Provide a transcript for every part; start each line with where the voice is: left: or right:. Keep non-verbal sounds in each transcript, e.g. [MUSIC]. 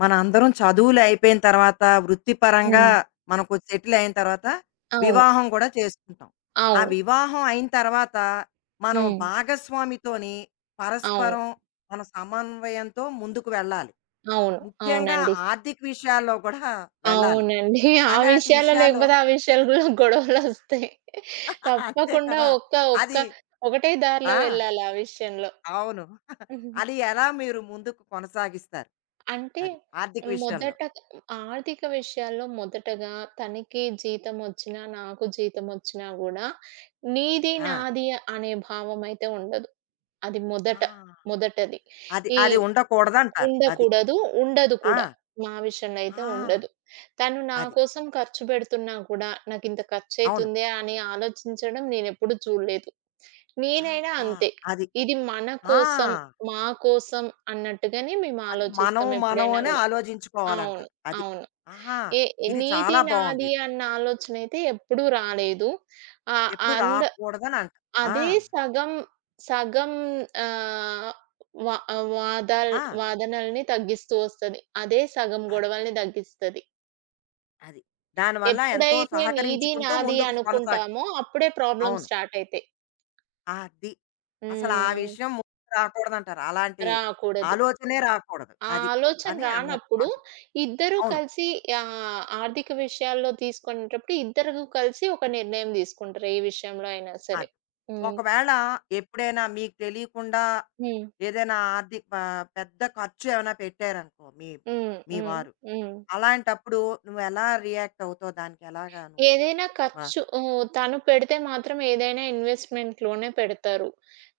left: మనందరం చదువులు అయిపోయిన తర్వాత, వృత్తిపరంగా
right: హ్మ్.
left: మనకు సెటిల్ అయిన తర్వాత,
right: అవును.
left: వివాహం కూడా చేసుకుంటాం. ఆ
right: అవును.
left: వివాహం అయిన తర్వాత, మనం
right: హ్మ్.
left: భాగస్వామితోని
right: అవును.
left: పరస్పరం మన సమన్వయంతో ముందుకు వెళ్ళాలి.
right: అవును.
left: ముఖ్యంగా
right: అవునండి.
left: ఆర్థిక విషయాల్లో కూడా వెళ్ళాలి.
right: అవునండి. [LAUGHS] ఆ
left: అలాంటి
right: విషయాల్లో
left: విషయాల్లో
right: లేకపోతే ఆ విషయాలు గూడా గొడవలొస్తాయి.
left: [LAUGHS] అంతే
right: తప్పకుండా
left: కదా!
right: ఒక్క
left: అది
right: ఒక్క ఒకటే
left: ఆ!
right: దారిలో వెళ్ళాలి ఆ విషయంలో.
left: అవును. [LAUGHS] అది ఎలా మీరు ముందుకు కొనసాగిస్తారు?
right: అంటే
left: అది ఆర్థిక విషయంలో?
right: మొదట ఆర్థిక విషయాల్లో మొదటగా తనకి జీతమొచ్చినా, నాకు జీతమొచ్చినా గూడా నీది,
left: ఆ!
right: నాది అనే భావం అయితే ఉండదు. అది
left: ఆ!
right: మొదట. మొదటది.
left: అది
right: ఈ
left: అది ఉండకూడదంటారు. అది.
right: ఉండకూడదు. ఉండదు
left: ఆ!
right: కూడా. మా విషయంలో అయితే
left: ఆ!
right: ఉండదు. తను నా
left: అది.
right: కోసం ఖర్చు పెడుతున్నా కూడా, నాకింత
left: అవును.
right: ఖర్చయితుందే అని ఆలోచించడం నేనెప్పుడు చూడలేదు. నేనైనా
left: అబ్బా!
right: అంతే.
left: అది.
right: ఇది మన
left: ఆ!
right: కోసం, మా కోసం అన్నట్టుగానే మేము
left: అది మనం,
right: ఆలోచిస్తాం
left: మనం
right: ఎప్పుడైనా
left: అనే
right: గూడా. అవును.
left: ఆలోచించుకోవాలంటారు. అది.
right: అవును.
left: ఆహా!
right: ఏ
left: ఇది
right: నీది,
left: చాలా
right: నాది
left: బావుందిది.
right: అన్న ఆలోచనయితే ఎప్పుడూ రాలేదు. ఆహ్,
left: ఎప్పుడు
right: అంద
left: రాకూడదని అంట. ఆ!
right: అదే సగం, సగం ఆహ్, వ వాదాల్
left: ఆ!
right: వాదనల్ని తగ్గిస్తూ వస్తది. అదే సగం
left: అది.
right: గొడవల్ని తగ్గిస్తది.
left: అది. దానివల్ల ఎంతో
right: ఎప్పుడైతే నీది,
left: సహకరించుకుంటూ
right: నాది
left: ముందుకు స కొనసాగ
right: అనుకుంటామో అప్పుడే
left: అవును.
right: ప్రాబ్లమ్స్ స్టార్ట్ అయితాయి.
left: అది. అసలు ఆ
right: హ్మ్.
left: విషయం ముందుకు రాకూడదంటారు. అలాంటి
right: రాకూడదు.
left: ఆలోచనే రాకూడదు.
right: ఆ
left: అది.
right: ఆలోచన
left: అని అన్నారు.
right: రానప్పుడు
left: అంటున్నా.
right: ఇద్దరూ
left: అవును.
right: కలిసి ఆర్థిక విషయాల్లో తీసుకునేటప్పుడు ఇద్దరు కలిసి ఒక నిర్ణయం తీసుకుంటారు. ఏ విషయంలో అయినా సరే.
left: అది.
right: హ్మ్.
left: ఒకవేళ ఎప్పుడైనా మీకు తెలియకుండా
right: హ్మ్.
left: ఏదైనా ఆర్థిక ప పెద్ద ఖర్చు ఏమైనా పెట్టారనుకో మీ
right: హ్మ్.
left: మీ
right: హ్మ్.
left: వారు.
right: హ్మ్.
left: అలాంటప్పుడు నువ్వెలా రియాక్ట్ అవుతావు? దానికి ఎలాగా నువ్వు
right: ఏదైనా
left: మ
right: ఖర్చు తను పెడితే మాత్రం ఏదైనా ఇన్వెస్ట్‌మెంట్‌లోనే పెడతారు.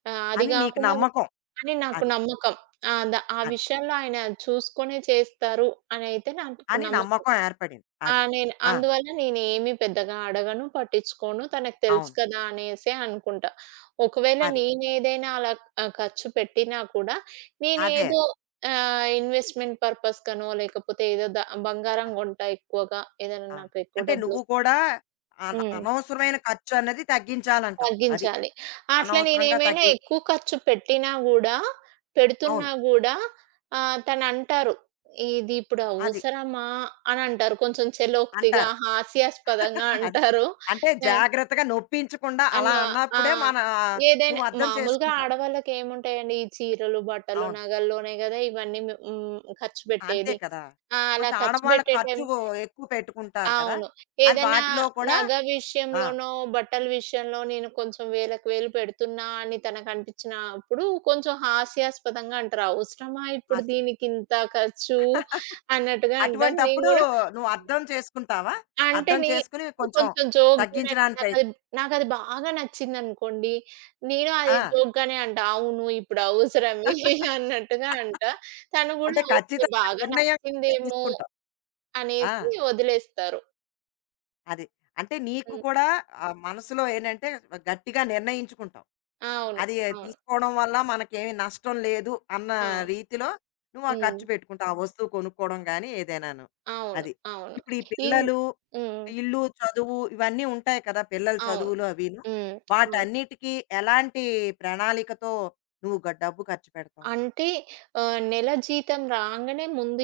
right: అది
left: అని నీకు
right: గాకుండా
left: నమ్మకం.
right: అని నాకు
left: అది.
right: నమ్మకం. ఆ
left: అది.
right: విషయంలో ఆయన చూసుకొనే చేస్తారు అనైతే నాకు
left: అని
right: నమ్మకం.
left: నమ్మకం ఏర్పడింది.
right: ఆ!
left: అది.
right: నేను
left: ఆ!
right: అందువల్ల నేనేమి పెద్దగా అడగను, పట్టించుకోను. తనకు తెలుసు
left: అవును.
right: కదా! అనేసే అనుకుంటా. ఒకవేళ
left: అది.
right: నేనేదైనా అలా ఖర్చు పెట్టినా కూడా
left: అదే.
right: నేనేదో ఇన్వెస్ట్‌మెంట్ పర్పస్ కనో లేకపోతే ఏదో బంగారం
left: అది.
right: కొంటా ఎక్కువగా. ఏదైనా
left: ఆ!
right: నాకు ఎక్కువ
left: అంటే
right: డబ్బులు
left: నువ్వు కూడా అన
right: హ్మ్.
left: అనవసరమైన ఖర్చన్నది తగ్గించాలంటావు. అది.
right: తగ్గించాలి. అట్లా
left: అనవసరంగా
right: నేనేమైనా
left: తగ్గి
right: ఎక్కువ ఖర్చు పెట్టినా గూడా
left: అవును.
right: పెడుతున్నా గూడా తనంటారు. "ఇది ఇప్పుడు
left: అది.
right: అవసరమా?" అనంటారు. కొంచెం చలోక్తిగా,
left: అంటారు.
right: హాస్యాస్పదంగా
left: [LAUGHS] అది.
right: అంటారు.
left: అంటే
right: ఎ
left: జాగ్రత్తగా నొప్పించకుండా అలా
right: అను ఆ!
left: అన్నప్పుడే మన
right: ఏదైనా
left: నువ్వు అర్థం
right: మామూలుగా
left: చేసుకుంటావు.
right: ఆడవాళ్ళకేముంటాయండి, ఈ చీరలు, బట్టలు,
left: అవును.
right: నగల్లోనే గదా! ఇవన్నీ మ్ హ్మ్. ఖర్చు
left: అంతే
right: పెట్టేది.
left: కదా!
right: ఆ! అలా
left: కొంచెం
right: ఖర్చు
left: ఆడవాళ్ళ
right: పెట్టే టైం
left: ఖర్చు ఎక్కువ పెట్టుకుంటారు కదా!
right: అవును.
left: అది
right: ఏదన్నా
left: వాటిలో కూడా
right: నగ
left: ఆ!
right: విషయంలోనో, బట్టల విషయంలో నేను కొంచెం వేలకు వేలు పెడుతున్నా అని తనకనిపించినప్పుడు కొంచెం హాస్యాస్పదంగా అంటారు. "అవసరమా ఇప్పుడు
left: ఆస్తి.
right: దీనికింత ఖర్చు" అన్నట్టుగా అంటారు. నేను
left: అటువంటప్పుడు
right: గూడా
left: నువ్వు అర్థం చేసుకుంటావా?
right: అంటే
left: అర్థం
right: నేను
left: చేసుకొని కొంచెం
right: కొంచెం జోక్‌గానే
left: తగ్గించడానికి ప్రయత్
right: నాకది నాకది బాగా నచ్చిందనుకోండి. నేను అది
left: ఆ!
right: జోక్‌గానే అంటా. "అవును ఇప్పుడు అవసరమే" [LAUGHS] అన్నట్టుగా అంటా. తను
left: అంటే
right: గూడా ఓకే.
left: ఖచ్చితంగా
right: బాగా
left: నిర్ణయం అయితే
right: నచ్చిందేమో
left: తీసుకుంటావు. ఆ!
right: అనేసి వదిలేస్తారు.
left: అది. అంటే నీకు
right: హ్మ్.
left: కూడా ఆహ్, మనసులో ఏంటంటే గట్టిగా నిర్ణయించుకుంటావు.
right: అవును.
left: అది
right: అవును.
left: తీసుకోవడం వల్ల మనకేమి నష్టం లేదు అన్న
right: అవును.
left: రీతిలో నువ్వు ఆ
right: హ్మ్.
left: ఖర్చు పెట్టుకుంటావు. ఆ వస్తువు కొనుక్కోవడం గాని ఏదైనాను.
right: అవును.
left: అది.
right: అవును.
left: ఇప్పుడు ఈ
right: ఇం
left: పిల్లలు,
right: హ్మ్.
left: ఇల్లు, చదువు ఇవన్నీ ఉంటాయి కదా! పిల్లల
right: అవును.
left: చదువులు అవిను.
right: హ్మ్. అవును.
left: వాటన్నిటికీ ఎలాంటి ప్రణాళికతో నువ్వు గ డబ్బు ఖర్చు పెడతావు?
right: అంటే నెల జీతం రాంగానే ముందు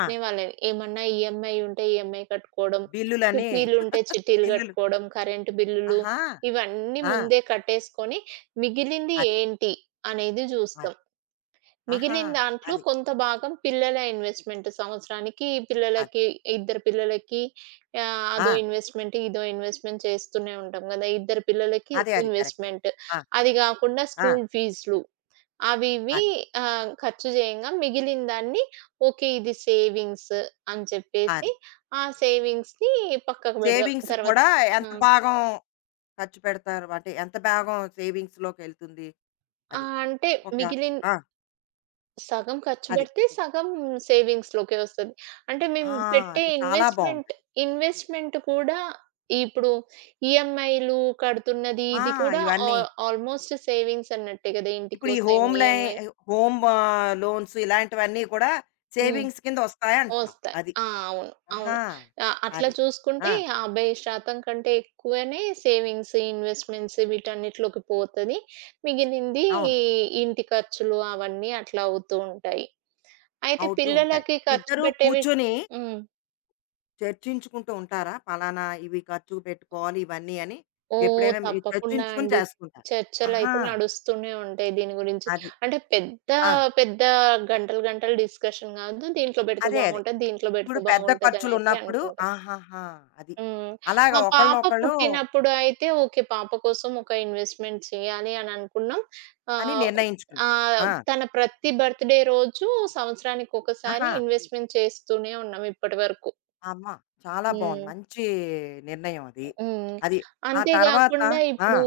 left: ఆ!
right: వాళ్ళవి. ఏమన్నా ఈఎంఐ ఉంటే ఈఎంఐ కట్టుకోవడం,
left: బిల్లులని [LAUGHS]
right: చిట్టీలుంటే చిట్టీలు
left: బిల్లులు.
right: కట్టుకోవడం, కరెంటు బిల్లులు
left: ఆహా!
right: ఇవన్నీ
left: ఆ!
right: ముందే కట్టేసుకొని మిగిలింది
left: అది.
right: ఏంటి అనేది
left: అది.
right: జూస్తాం.
left: ఆహా!
right: మిగిలిన దాంట్లో
left: అది.
right: కొంత భాగం పిల్లల ఇన్వెస్ట్‌మెంట్. సంవత్సరానికి
left: అది.
right: పిల్లలకి, ఇద్దరు పిల్లలకి
left: ఆ!
right: అదో ఇన్వెస్ట్‌మెంట్, ఇదో ఇన్వెస్ట్‌మెంట్ చేస్తూనే ఉంటాం గదా! ఇద్దరు పిల్లలకి
left: అదే. అది కరెక్ట్.
right: ఇన్వెస్ట్‌మెంట్.
left: ఆ!
right: అది గాకుండా
left: ఆ!
right: స్కూల్ ఫీజులు అవి ఇవి
left: అది.
right: ఖర్చు చేయంగా మిగిలిన దాన్ని ఓకే. ఇది సేవింగ్స్ అని చెప్పేసి
left: అది.
right: ఆ సేవింగ్స్‌ని పక్కకు పెడదాం
left: సేవింగ్స్
right: తర్వాత.
left: కూడా ఎంత
right: ఆ!
left: భాగం ఖర్చు పెడతారు. అంటే ఎంత భాగం సేవింగ్స్‌లోకెళ్తుంది
right: ఆ!
left: అది.
right: అంటే
left: ఒక
right: మిగిలిన
left: ఆ!
right: సగం ఖర్చు
left: అది.
right: పెడితే, సగం సేవింగ్స్‌లోకే వస్తది. అంటే మేము
left: ఆ!
right: పెట్టే
left: అది చాలా
right: ఇన్వెస్ట్‌మెంట్,
left: బావుంటది.
right: ఇన్వెస్ట్‌మెంట్ కూడా ఇప్పుడు ఈఎంఐలు కడుతున్నది,
left: ఆ!
right: ఇది కూడా ఆ
left: ఇవన్నీ
right: ఆల్మోస్ట్ సేవింగ్స్ అన్నట్టే కదా!
left: ఇప్పుడు ఈ
right: ఇంటికోసం
left: హోమ్ లై
right: ఈఎంఐ.
left: హోమ్ ఆహ్, లోన్స్ ఇలాంటివన్నీ కూడా
right: హ్మ్.
left: సేవింగ్స్ కింద వస్తాయంటున్నావు.
right: వస్తాయి.
left: అది.
right: ఆ! అవును.
left: ఆహా!
right: అవును. అట్లా
left: అది. ఆ!
right: చూసుకుంటే 50% కంటే ఎక్కువనే సేవింగ్స్, ఇన్వెస్ట్‌మెంట్స్ వీటన్నిటిలోకి పోతది. మిగిలింది
left: అవును.
right: ఇంటి ఖర్చులు అవన్నీ అట్లా అవుతూ ఉంటాయి. అయితే
left: అవుతూ ఉంటాయి.
right: పిల్లలకి ఖర్చు
left: ఇద్దరూ
right: పెట్టే
left: కూర్చొని
right: హ్మ్.
left: చర్చించుకుంటూ ఉంటారా? పలానా ఇవి ఖర్చుకు పెట్టుకోవాలి ఇవన్నీ అని
right: ఓహ్!
left: ఎప్పుడైనా మీరు
right: తప్పకుండా
left: చర్చించుకుని
right: అండి.
left: చేసుకుంటారు. ఆహా!
right: చర్చలైతే నడుస్తూనే ఉంటాయి దీని గురించి.
left: అది.
right: అంటే పెద్ద
left: ఆ!
right: పెద్ద గంటలు గంటలు డిస్కషన్ కాదు. దీంట్లో పెడితే
left: అదే.
right: బాగుంటది, దీంట్లో
left: ఇప్పుడు
right: పెడితే
left: పెద్ద
right: బాగుంటదనైతే
left: ఖర్చులున్నప్పుడు
right: అనుకుంటాం.
left: ఆహాహా! అది.
right: హ్మ్.
left: అలాగా
right: మా పాప
left: ఒకళ్ళనొకళ్ళు
right: పుట్టినప్పుడు అయితే ఓకే. పాప కోసం ఒక ఇన్వెస్ట్‌మెంట్ చేయాలి అని అనుకున్నాం.
left: అని
right: ఆహ్,
left: నిర్ణయించుకున్నాం.
right: ఆహ్,
left: ఆ!
right: తన ప్రతి బర్త్‌డే రోజు సంవత్సరానికొకసారి
left: ఆహా!
right: ఇన్వెస్ట్‌మెంట్ చేస్తూనే ఉన్నాం ఇప్పటి వరకు.
left: అమ్మ! చాలా బావుంది.
right: హ్మ్.
left: మంచి నిర్ణయం అది.
right: హ్మ్.
left: అది. ఆ తర్వాత
right: అంతేగాకుండా
left: ఆ!
right: ఇప్పుడు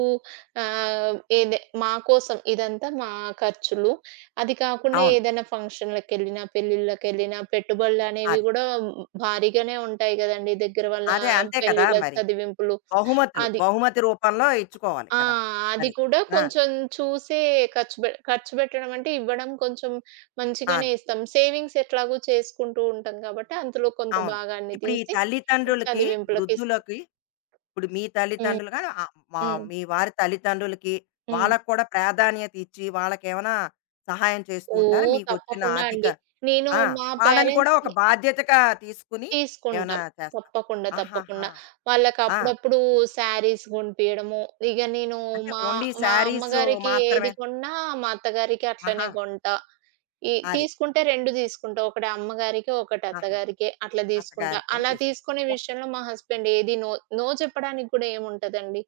right: ఆహ్, ఏదే మా కోసం ఇదంతా మా ఖర్చులు. అది కాకుండా
left: అవును.
right: ఏదైనా ఫంక్షన్‌లకెళ్ళినా, పెళ్ళిళ్ళకెళ్ళినా పెట్టుబడులనేవి
left: అదే.
right: గూడా భారీగానే ఉంటాయి గదండీ! దగ్గర వాళ్ళ
left: అదే. అంతే కదా!
right: పెళ్ళిళ్ళ
left: మరి.
right: చదివింపులు.
left: బహుమతులు.
right: అది.
left: బహుమతి రూపంలో ఇచ్చుకోవాలి
right: ఆ!
left: కదా!
right: అది
left: అది.
right: కూడా
left: ఆ!
right: కొంచెం చూసే ఖర్చు పెట్టడం అంటే ఇవ్వడం కొంచెం మంచిగానే
left: అదే.
right: ఇస్తాం. సేవింగ్స్ ఎట్లాగో చేసుకుంటూ ఉంటాం కాబట్టి అందులో కొంత
left: అవును.
right: భాగాన్ని
left: ఇప్పుడు ఈ
right: తీసి
left: తల్లిదండ్రులకి,
right: చదివింపులకిస్తాం.
left: వృద్ధులకి ఇప్పుడు మీ
right: హ్మ్.
left: తల్లిదండ్రులుగా ఆ మా
right: హ్మ్.
left: మీ వారి తల్లిదండ్రులకి,
right: హ్మ్.
left: వాళ్ళకి కూడా ప్రాధాన్యత ఇచ్చి, వాళ్ళకేమైనా సహాయం చేస్తూ ఉంటారా?
right: ఓహ్!
left: మీకొచ్చిన
right: తప్పకుండా
left: ఆర్థిక
right: అండి. నేను
left: ఆ!
right: మా
left: వాళ్ళని కూడా ఒక
right: పేరెంట్స్‌కి
left: బాధ్యతగా తీసుకొని ఏమైనా
right: తీసుకుంటాం.
left: చేస్తారా?
right: తప్పకుండా,
left: ఆహాహా!
right: తప్పకుండా.
left: ఆ!
right: వాళ్ళకప్పుడప్పుడు శారీస్ గొనిపియడము, ఇగ నేను
left: అంటే
right: మా
left: ఓన్లీ
right: మా
left: శారీసు
right: అమ్మగారికి ఏది
left: మాత్రమే.
right: కొన్నా మా అత్తగారికి
left: ఆహా!
right: అట్లనే కొంటా. ఈ
left: అది.
right: తీసుకుంటే 2 తీసుకుంటా. ఒకటి అమ్మగారికి, ఒకటి
left: ఆహా!
right: అత్తగారికే అట్లా తీసుకుంటా.
left: అత్తగారికి అని
right: అలా
left: తీసుకున్నారు.
right: తీసుకునే
left: ఒక్
right: విషయంలో మా హస్బెండ్ ఏది నో, నో చెప్పడానికి గూడా ఏముంటదండి.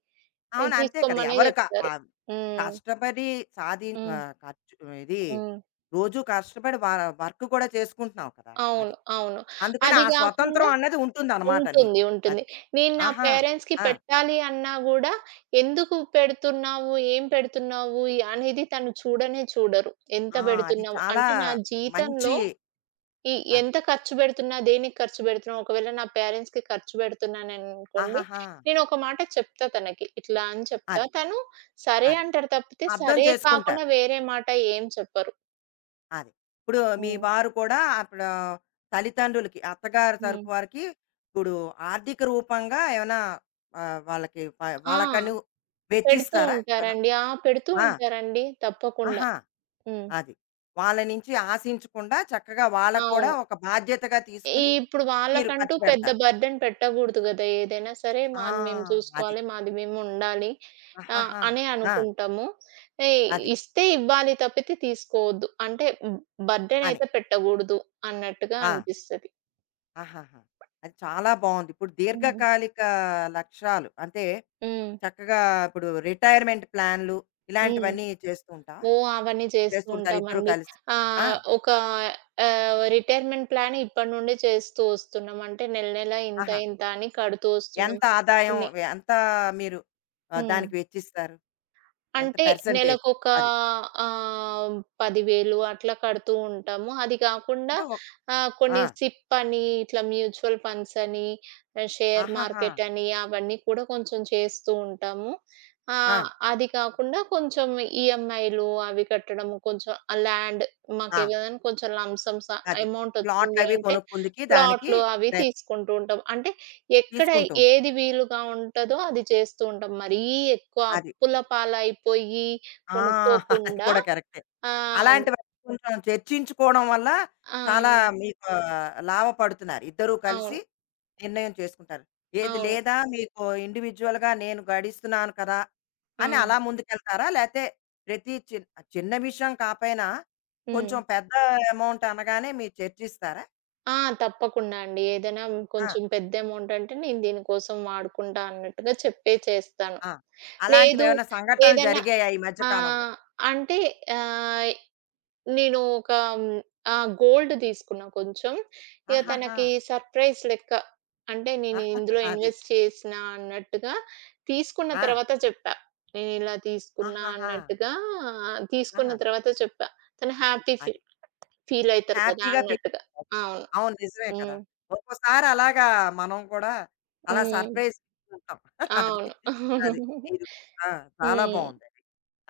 right: నేను
left: అవును. అంతే కదా!
right: తీసుకోమనే
left: ఎవరు క
right: జెప్తారు.
left: ఆహ్,
right: హ్మ్.
left: కష్టపడి సాధి
right: హ్మ్.
left: ఆహ్, ఖర్చు ఇది
right: హ్మ్.
left: రోజు కష్టపడి వ వర్క్ కూడా చేసుకుంటున్నావు కదా!
right: అవును.
left: అది.
right: అవును.
left: అందుకని
right: అది
left: ఆ
right: గాకుండా
left: స్వతంత్రం అన్నది ఉంటుందనమాట
right: ఉంటుంది.
left: నీకు.
right: ఉంటుంది.
left: అది.
right: నేను నా
left: ఆహా!
right: పేరెంట్స్‌కి
left: ఆ!
right: పెట్టాలి అన్నా గూడా, ఎందుకు పెడుతున్నావు? ఏం పెడుతున్నావు? అనేది తను చూడనే చూడరు. ఎంత
left: ఆ! అది
right: పెడుతున్నావు?
left: చాలా
right: అంటే నా జీతంలో
left: మంచి
right: ఈ
left: అది.
right: ఎంత ఖర్చు పెడుతున్నా, దేనికి ఖర్చు పెడుతున్నా, ఒకవేళ నా పేరెంట్స్‌కి ఖర్చు పెడుతున్నాననుకోండి,
left: ఆహాహా!
right: నేను ఒక మాట చెప్తా తనకి. ఇట్లా అని చెప్తా.
left: అది.
right: తను సరే
left: అది.
right: అంటారు తప్పితే,
left: అర్థం
right: సరే
left: చేసుకుంటారు.
right: కాకుండా వేరే మాట ఏం చెప్పరు.
left: అది. ఇప్పుడు మీ
right: హ్మ్.
left: వారు కూడా అప్పుడు తల్లిదండ్రులకి, అత్తగారి
right: హ్మ్.
left: తరపు వారికి ఇప్పుడు ఆర్థిక రూపంగా ఏమైనా ఆహ్, వాళ్ళకి ప
right: ఆ!
left: వాళ్ళకని
right: పెడుతూ
left: వెచ్చిస్తారా ఏమైనా?
right: ఉంటారండి. ఆ! పెడుతూ
left: ఆ!
right: ఉంటారండి. తప్పకుండా.
left: ఆహా!
right: హ్మ్.
left: అది. వాళ్ళ నుంచి ఆశించకుండా చక్కగా వాళ్ళకి కూడా
right: అవును.
left: ఒక బాధ్యతగా తీసుకొని
right: ఇప్పుడు
left: మీరు
right: వాళ్ళకంటూ
left: ఖర్చు
right: పెద్ద
left: పెడతారు.
right: బర్డెన్ పెట్టగూడదు గదా! ఏదైనా సరే
left: ఆ!
right: మాది మేము
left: అది.
right: చూసుకోవాలి. మాది మేముండాలి.
left: ఆహాహా!
right: అనే
left: ఆ!
right: అనుకుంటాము. ఎ
left: అది.
right: ఇస్తే ఇవ్వాలి తప్పితే తీసుకోవద్దు. అంటే హ్మ్,
left: అని.
right: బర్డెనయితే పెట్టగూడదు అన్నట్టుగా
left: ఆ!
right: అనిపిస్తది.
left: ఆహాహా! అది చాలా బావుంది. ఇప్పుడు
right: హ్మ్.
left: దీర్ఘకాలిక లక్ష్యాలు అంటే,
right: హ్మ్.
left: చక్కగా ఇప్పుడు రిటైర్మెంట్ ప్లాన్‌లు
right: హ్మ్.
left: ఇలాంటివన్నీ చేస్తూ ఉంటావా?
right: ఓహ్! అవన్నీ చేస్తూ
left: చేస్తుంటారు ఇద్దరూ
right: ఉంటామండి.
left: కలిసి. ఆ!
right: ఆహ్, ఒక రిటైర్మెంట్ ప్లాన్ ఇప్పటి నుండే చేస్తూ వస్తున్నాం. అంటే నెల నెల ఇంత
left: ఆహా!
right: ఇంత అని కడుతూ వస్తున్నాం.
left: ఎంత ఆదాయం
right: కొన్ని
left: ఎంత మీరు ఆహ్,
right: హ్మ్.
left: దానికి వెచ్చిస్తారు? ఎంత
right: అంటే
left: పర్సెంటేజ్?
right: నెలకొక
left: అది.
right: ఆహ్, 10,000 అట్లా కడుతూ ఉంటాము. అది కాకుండా
left: అంటే ఒక్ ఆ!
right: కొన్ని సిప్ అని, ఇట్లా మ్యూచువల్ ఫండ్స్ అని, షేర్
left: ఆహాహా!
right: మార్కెట్ అని అవన్నీ కూడా కొంచెం చేస్తూ ఉంటాము.
left: ఆ!
right: అది కాకుండా కొంచెం ఈఎంఐలు అవి కట్టడము, కొంచెం ఆ ల్యాండ్
left: ఆ!
right: మాకేదైనా కొంచెం లంప్ సమ్
left: అది.
right: అమౌంట్ వచ్చింది
left: ప్లాట్‌లవి
right: అంటే
left: కొనుక్కుందుకి దానికి
right: ప్లాట్లు అవి
left: ప్రయత్
right: తీసుకుంటూ ఉంటాం. అంటే ఎక్కడ
left: తీసుకుంటూ ఉంటాం.
right: ఏది వీలుగా ఉంటదో అది చేస్తూ ఉంటాం. మరీ ఎక్కువ
left: అది.
right: అప్పుల పాలైపోయి
left: ఆ! [LAUGHS] అది
right: కొనుక్కోకుండా
left: కూడా కరెక్టే.
right: ఆహ్,
left: అలాంటివి కొంచెం చర్చించుకోవడం వల్ల
right: ఆ!
left: చాలా మీకు లాభపడుతున్నారు. ఇద్దరూ కలిసి
right: అవును.
left: నిర్ణయం చేసుకుంటారు. ఏది
right: అవును.
left: లేదా మీకు ఇండివిడ్యుయల్‌గా నేను గడిస్తున్నాను కదా!
right: ఆ!
left: అని అలా ముందుకెళ్తారా? లేతే ప్రతి చిన్ చిన్న విషయం కాపోయినా
right: హ్మ్.
left: కొంచెం పెద్ద అమౌంట్ అనగానే మీరు చర్చిస్తారా?
right: ఆ! తప్పకుండా అండి. ఏదైనా
left: ఆ!
right: కొంచెం పెద్ద అమౌంట్ అంటే నేను దీనికోసం వాడుకుంటా అన్నట్టుగా చెప్పే చేస్తాను.
left: ఆ!
right: లేదు
left: అలాంటివేమైనా సంఘటనలు
right: ఏదైనా
left: జరిగాయా ఈ మధ్య కాలంలో?
right: ఆహ్, అంటే ఆహ్, నేను ఒక హ్మ్, గోల్డ్ తీసుకున్నా కొంచెం. ఇగ హ్మ్.
left: ఆహాహా!
right: తనకి సర్‌ప్రైజ్ లెక్క. అంటే నేను
left: ఆహాహా,
right: ఇందులో
left: అది.
right: ఇన్వెస్ట్ చేసినా అన్నట్టుగా తీసుకున్న
left: ఆ!
right: తర్వాత చెప్పా. నేనిలా తీసుకున్నా
left: ఆహాహా!
right: అన్నట్టుగా ఆ, తీసుకున్న
left: ఆ!
right: తర్వాత చెప్పా. తను హ్యాపీ
left: అది.
right: ఫీల్ ఫీల్ అయితారు కదా!
left: హ్యాపీగా ఫీల్
right: అన్నట్టుగా.
left: అయ్యారది.
right: అవును.
left: అవును. నిజమే కదా!
right: హ్మ్.
left: ఒక్కోసారి అలాగా మనం కూడా అలా
right: హ్మ్.
left: సర్ప్రైజ్ ఇస్తూ ఉంటాం. [LAUGHS] అది.
right: అవును. [LAUGHS]
left: అది.
right: అవును.
left: మీరు ఆ! చాలా
right: హ్మ్.
left: బావుందది.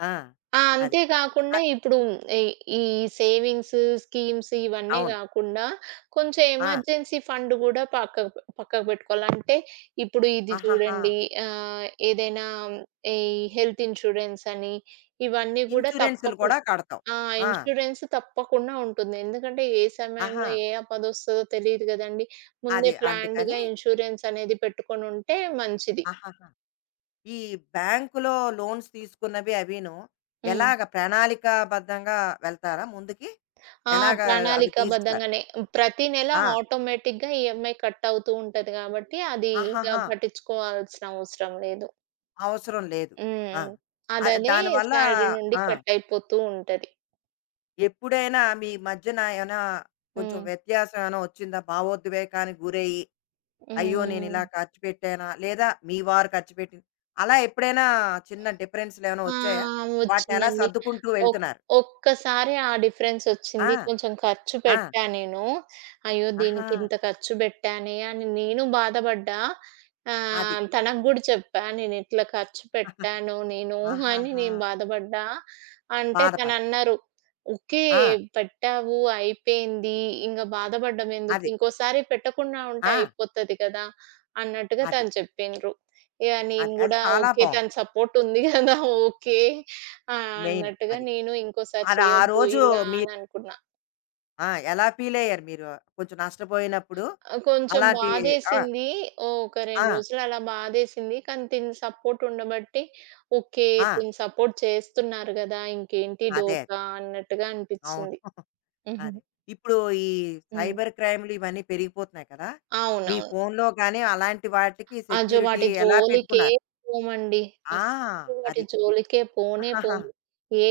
left: ఆ!
right: ఆ!
left: అది.
right: అంతే గాకుండా
left: అది.
right: ఇప్పుడు ఈ ఈ సేవింగ్స్, స్కీమ్స్ ఇవన్నీ
left: అవును.
right: గాకుండా కొంచెం
left: ఆ!
right: ఎమర్జెన్సీ ఫండ్ గూడా పక్కకు పెట్టుకోవాలి. అంటే ఇప్పుడు ఇది
left: ఆహాహా!
right: చూడండి ఏదైనా ఈ హెల్త్ ఇన్స్యూరెన్స్ అని ఇవన్నీ గూడా
left: ఇన్స్యూరెన్సులు కూడా
right: తప్పకుండా
left: కడతావు.
right: ఆ!
left: ఆ!
right: ఇన్స్యూరెన్స్ తప్పకుండా ఉంటుంది. ఎందుకంటే ఏ
left: ఆహా!
right: సమయంలో ఏ ఆపదొస్తదో తెలీదు గదండీ. ముందే
left: అదే.
right: ప్లాన్డ్‌గా
left: అందుకని
right: ఇన్స్యూరెన్స్ అనేది పెట్టుకొనుంటే మంచిది.
left: ఆహాహా! ఈ బ్యాంకులో లోన్స్ తీసుకున్నవి అవిను
right: హ్మ్.
left: ఎలాగ ప్రణాళికాబద్ధంగా వెళ్తారా ముందుకి?
right: ఆ!
left: ఎలాగా అవి తీరుస్తారు?
right: ప్రణాళికాబద్ధంగానే. ప్రతి నెల
left: ఆ!
right: ఆటోమేటిక్‌గా ఈఎంఐ కట్ అవుతూ ఉంటది కాబట్టి, అది ఇక
left: ఆహాహా!
right: పట్టించుకోవాల్సిన అవసరం లేదు.
left: అవసరం లేదు. ఆ!
right: హ్మ్.
left: ఆహ్,
right: అదనే
left: దానివల్ల
right: శాలరీ నుండి
left: ఆ!
right: కట్ అయిపోతూ ఉంటది.
left: ఎప్పుడైనా మీ మధ్యన ఏమైనా కొంచెం
right: హ్మ్.
left: వ్యత్యాసం ఏమైనా వచ్చిందా? భావోద్వేగానికి గురయ్యి, అయ్యో! నేనిలా
right: హ్మ్.
left: ఖర్చు పెట్టానా? లేదా మీ వారు ఖర్చు పెట్టి అలా ఎప్పుడైనా చిన్న డిఫరెన్స్‌లు ఏమైనా
right: ఆ!
left: వచ్చాయా? వాటిని ఎలా
right: వచ్చిందండి.
left: సర్దుకుంటూ
right: ఒక్
left: వెళ్తున్నారు?
right: ఒక్కసారి ఆ
left: ఆ!
right: డిఫరెన్సొచ్చింది. కొంచెం ఖర్చు
left: ఆ!
right: పెట్టా నేను. అయ్యో!
left: ఆహా!
right: దీనికింత ఖర్చు పెట్టానే అని నేను బాధపడ్డా.
left: అది.
right: తనకు గూడా చెప్పా. నేనిట్లా ఖర్చు పెట్టాను నేను అని
left: ఆహాహా!
right: నేను బాధపడ్డా. అంటే
left: బాధపడ
right: తనన్నారు, "ఓకే.
left: ఆ!
right: పెట్టావు అయిపోయింది. ఇంగ బాధపడడం ఎందుకు?
left: అది.
right: ఇంకోసారి పెట్టకుండా ఉంటే
left: ఆ!
right: అయిపోతది కదా!" అన్నట్టుగా
left: అది.
right: తను చెప్పిండ్రు. యాహ్! నేను
left: అది. అది
right: గూడా
left: చాలా
right: ఓకే.
left: బావుంది.
right: తన సపోర్ట్ ఉంది గదా! ఓకే. ఆ!
left: మెయిన్
right: అన్నట్టుగా
left: అది.
right: నేను ఇంకోసారి
left: అది ఆ
right: చేయొద్దు
left: రోజు
right: ఇలా
left: మీ
right: అని అనుకున్నా.
left: ఆ! ఎలా ఫీలయ్యారు మీరు? కొంచెం నష్టపోయినప్పుడు
right: కొంచెం
left: అలాంటి ఆ!
right: బాధేసింది. ఒక 2
left: ఆ!
right: రోజులు అలా బాధేసింది. కానీ తిను సపోర్ట్ ఉండబట్టి ఓకే.
left: ఆ!
right: తిను సపోర్ట్ చేస్తున్నారు గదా! ఇంకేంటి
left: అదే.
right: డోకా అన్నట్టుగా
left: అవును.
right: అనిపిచ్చింది. హుహు.
left: అదే. ఇప్పుడు ఈ
right: హ్మ్.
left: సైబర్ క్రైమ్‌లు ఇవన్నీ పెరిగిపోతున్నాయి కదా! మీ
right: అవునవును.
left: ఫోన్‌లో గాని అలాంటి వాటికి
right: అజో
left: సెక్యూరిటీ
right: వాటి
left: ఎలా
right: జోలికే
left: పెట్టుకున్నారు?
right: పోమండి.
left: ఆ!
right: అస్సలు వాటి
left: అది.
right: జోలికే పోనే
left: ఆహాహా!
right: పోము.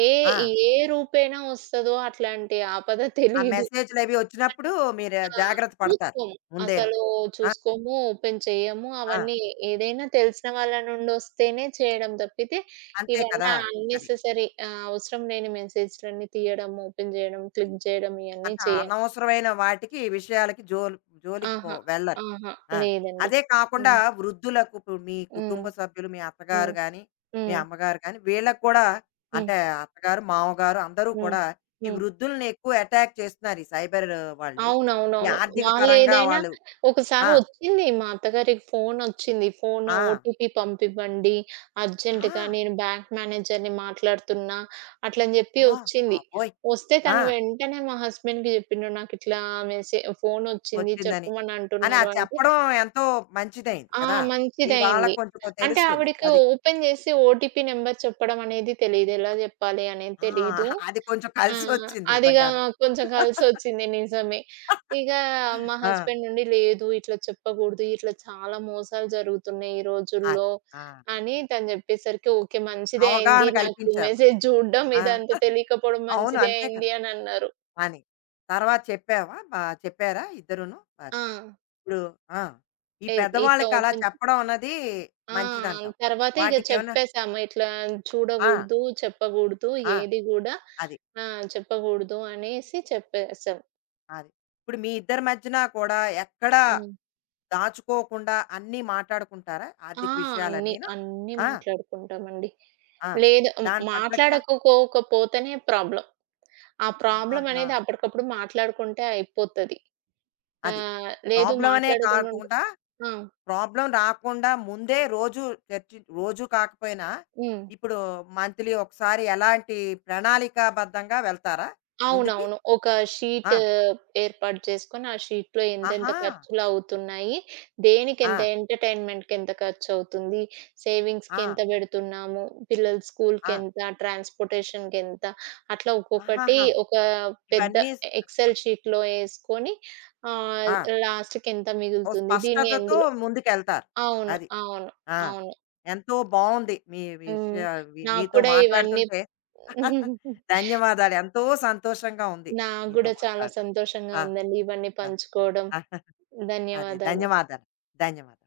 right: ఏ
left: ఆ!
right: ఏ రూపేణ వస్తదో అట్లాంటి ఆపద
left: ఆ
right: తెలీదు.
left: మెసేజ్‌లవి
right: కానీ
left: వచ్చినప్పుడు మీరు
right: ఆ!
left: జాగ్రత్త పడతారు
right: చూసుకోము.
left: ముందేను.
right: అసలు
left: ఆ!
right: చూసుకోము, ఓపెన్ చేయము.
left: ఆ!
right: అవన్నీ ఏదైనా తెలిసిన వాళ్ళ నుండొస్తేనే చేయడం తప్పితే,
left: అంతే
right: ఇవన్నీ
left: కదా! అది.
right: అన్నెసెసరీ అవసరం లేని మెసేజ్‌లన్నీ తీయడం, ఓపెన్ చేయడం, క్లిక్ చేయడం ఇయన్నీ
left: అంటే
right: చేయం.
left: అనవసరమైన వాటికి, విషయాలకి జోలు జోలికి పో
right: ఆహా!
left: వెళ్ళరు.
right: ఆహా!
left: ఆ!
right: లేదండి.
left: అదే కాకుండా
right: హ్మ్.
left: వృద్ధులకు ఇప్పుడు మీ కుటుంబ
right: హ్మ్.
left: సభ్యులు, మీ అత్తగారు
right: హ్మ్.
left: గాని, మీ
right: హ్మ్.
left: అమ్మగారు గాని, వీళ్ళకి కూడా
right: హ్మ్.
left: అంటే అత్తగారు, మామగారు అందరూ
right: హ్మ్.
left: కూడా ఈ
right: హ్మ్.
left: వృద్ధుల్ని ఎక్కువ అటాక్ చేస్తున్నారు ఈ సైబర్ వాళ్ళు. ఈ
right: అవునవునవును.
left: ఆర్థిక పరంగా
right: వాళ్ళేదైనా
left: వాళ్ళు
right: ఒకసారి
left: ఆ!
right: ఒచ్చింది మా అత్తగారికి ఫోనొచ్చింది. ఫోను
left: ఆ!
right: ఓటీపీ పంపివ్వండి అర్జెంట్‌గా
left: ఆ!
right: నేను బ్యాంక్ మేనేజర్‌ని మాట్లాడుతున్నా అట్లని జెప్పి
left: అబ్బా!
right: ఒచ్చింది.
left: బాబోయ్!
right: ఒస్తే
left: ఆ!
right: తను వెంటనే మా హస్బెండ్‌కి జెప్పిండు నాకిట్లా ఫోనొచ్చింది
left: వచ్చిందని.
right: చెప్పమని
left: అని ఆ
right: అంటున్నారు అంటే
left: చెప్పడం ఎంతో మంచిదైంది
right: ఆ!
left: కదా! మీ
right: మంచిదయింది.
left: వాళ్ళకి కొంచెం
right: అంటే
left: తెలుస్తుంది.
right: ఆవిడకి
left: అది.
right: ఓపెన్ జేసి ఓటీపీ నంబర్ చెప్పడం అనేది తెలీదు. ఎలా జెప్పాలి అనేది
left: ఆ!
right: తెలీదు.
left: అది కొంచెం
right: ఆ!
left: కలిసొచ్చింది
right: అదిగా
left: నిజంగాను.
right: కొంచెం కలిసొచ్చింది. నిజమే. ఇక మా
left: ఆ!
right: హస్బెండ్ నుండి లేదు ఇట్లా చెప్పకూడదు. ఇట్లా చాలా మోసాలు జరుగుతున్నాయి ఈ రోజుల్లో
left: అది. ఆ!
right: అని తను చెప్పేసరికి ఓకే. మంచిదే
left: అవగాహన
right: అయింది. నాకు
left: కల్పించావా?
right: మెసేజ్ చూడడం
left: ఆ!
right: ఇదంతా తెలియకపోవడం
left: అవును.
right: మంచిదే
left: అంతే కదా!
right: అయింది అని అన్నారు.
left: అని. తర్వాత చెప్పావా? బా చెప్పారా ఇద్దరూను? అది.
right: ఆ!
left: ఇప్పుడు ఆ! ఈ
right: ఇ ఇట్లా
left: పెద్దవాళ్ళకి అలా
right: ఓపెన్
left: చెప్పడం అన్నది
right: ఆ!
left: మంచిదంటావు.
right: తర్వాత ఇక
left: వాటికేమన్నా
right: చెప్పేసాము. ఇట్లా
left: ఆ!
right: చూడకూడదు, చెప్పకూడదు
left: ఆ!
right: ఏది కూడా
left: అది.
right: ఆ! చెప్పకూడదు అనేసి చెప్పేసాం.
left: అది. ఇప్పుడు మీ ఇద్దరి మధ్యన కూడా ఎక్కడా
right: హ్మ్.
left: దాచుకోకుండా అన్నీ మాట్లాడుకుంటారా?
right: ఆ!
left: ఆర్థిక
right: అన్నీ,
left: విషయాలన్నీను?
right: అన్నీ
left: ఆ!
right: మాట్లాడుకుంటామండి.
left: ఆ!
right: లేదు హ్మ్,
left: దానికి తగ్గట్టుగా
right: మాట్లాడకపోకపోతేనే ప్రాబ్లమ్. ఆ ప్రాబ్లమ్
left: ఆహాహా!
right: అనేది అప్పటికప్పుడు మాట్లాడుకుంటే అయిపోతది.
left: అది.
right: లేదు
left: ప్రాబ్లమ్ అనే
right: మాట్లాడకుండా ఉంటే
left: కాకుండా,
right: ఆ!
left: ప్రాబ్లమ్ రాకుండా ముందే రోజు చర్చి రోజు కాకపోయినా,
right: హ్మ్.
left: ఇప్పుడు మంత్లీ ఒకసారి ఎలాంటి ప్రణాళికాబద్ధంగా వెళ్తారా ముందుకి?
right: అవునవును. ఒక షీట్
left: ఆ!
right: ఏర్పాటు చేసుకొని, ఆ షీట్‌లో ఎంతెంత
left: ఆహా!
right: ఖర్చులవుతున్నాయి,
left: ఆ!
right: దేనికెంత ఎంటర్‌టైన్‌మెంట్‌కెంత ఖర్చవుతుంది,
left: ఆ!
right: సేవింగ్స్‌కెంత బెడుతున్నాము, పిల్లల
left: ఆ!
right: స్కూల్‌కెంత, ట్రాన్స్‌పోర్టేషన్‌కెంత, అట్లా ఒక్కొక్కటి
left: ఆహాహా!
right: ఒక పెద్ద
left: ఇవన్నీ స్
right: ఎక్సెల్ షీట్‌లో యేసుకొని ఆహ్,
left: ఆ!
right: లాస్ట్‌కెంత
left: ఓ
right: మిగులుతుంది, దీన్ని
left: స్పష్టతతో
right: ఎందులో
left: ముందుకెళ్తారు.
right: అవును.
left: అది.
right: అవును.
left: ఆ!
right: అవును.
left: ఎంతో బావుంది మీ
right: హ్మ్.
left: విషయ వి
right: నాకు
left: మీతో
right: కూడా ఇవన్నీ
left: మాట్లాడుతుంటే [LAUGHS]
right: [LAUGHS]
left: ధన్యవాదాలు. ఎంతో సంతోషంగా ఉంది
right: నాకు
left: మీతో
right: గూడా చాలా
left: మాట్లాడడం.
right: సంతోషంగా
left: ఆ!
right: ఉందండి. ఇవన్నీ పంచుకోవడం,
left: అదే
right: ధన్యవాదాలు.
left: ధన్యవాదాలు ధన్యవాదాలు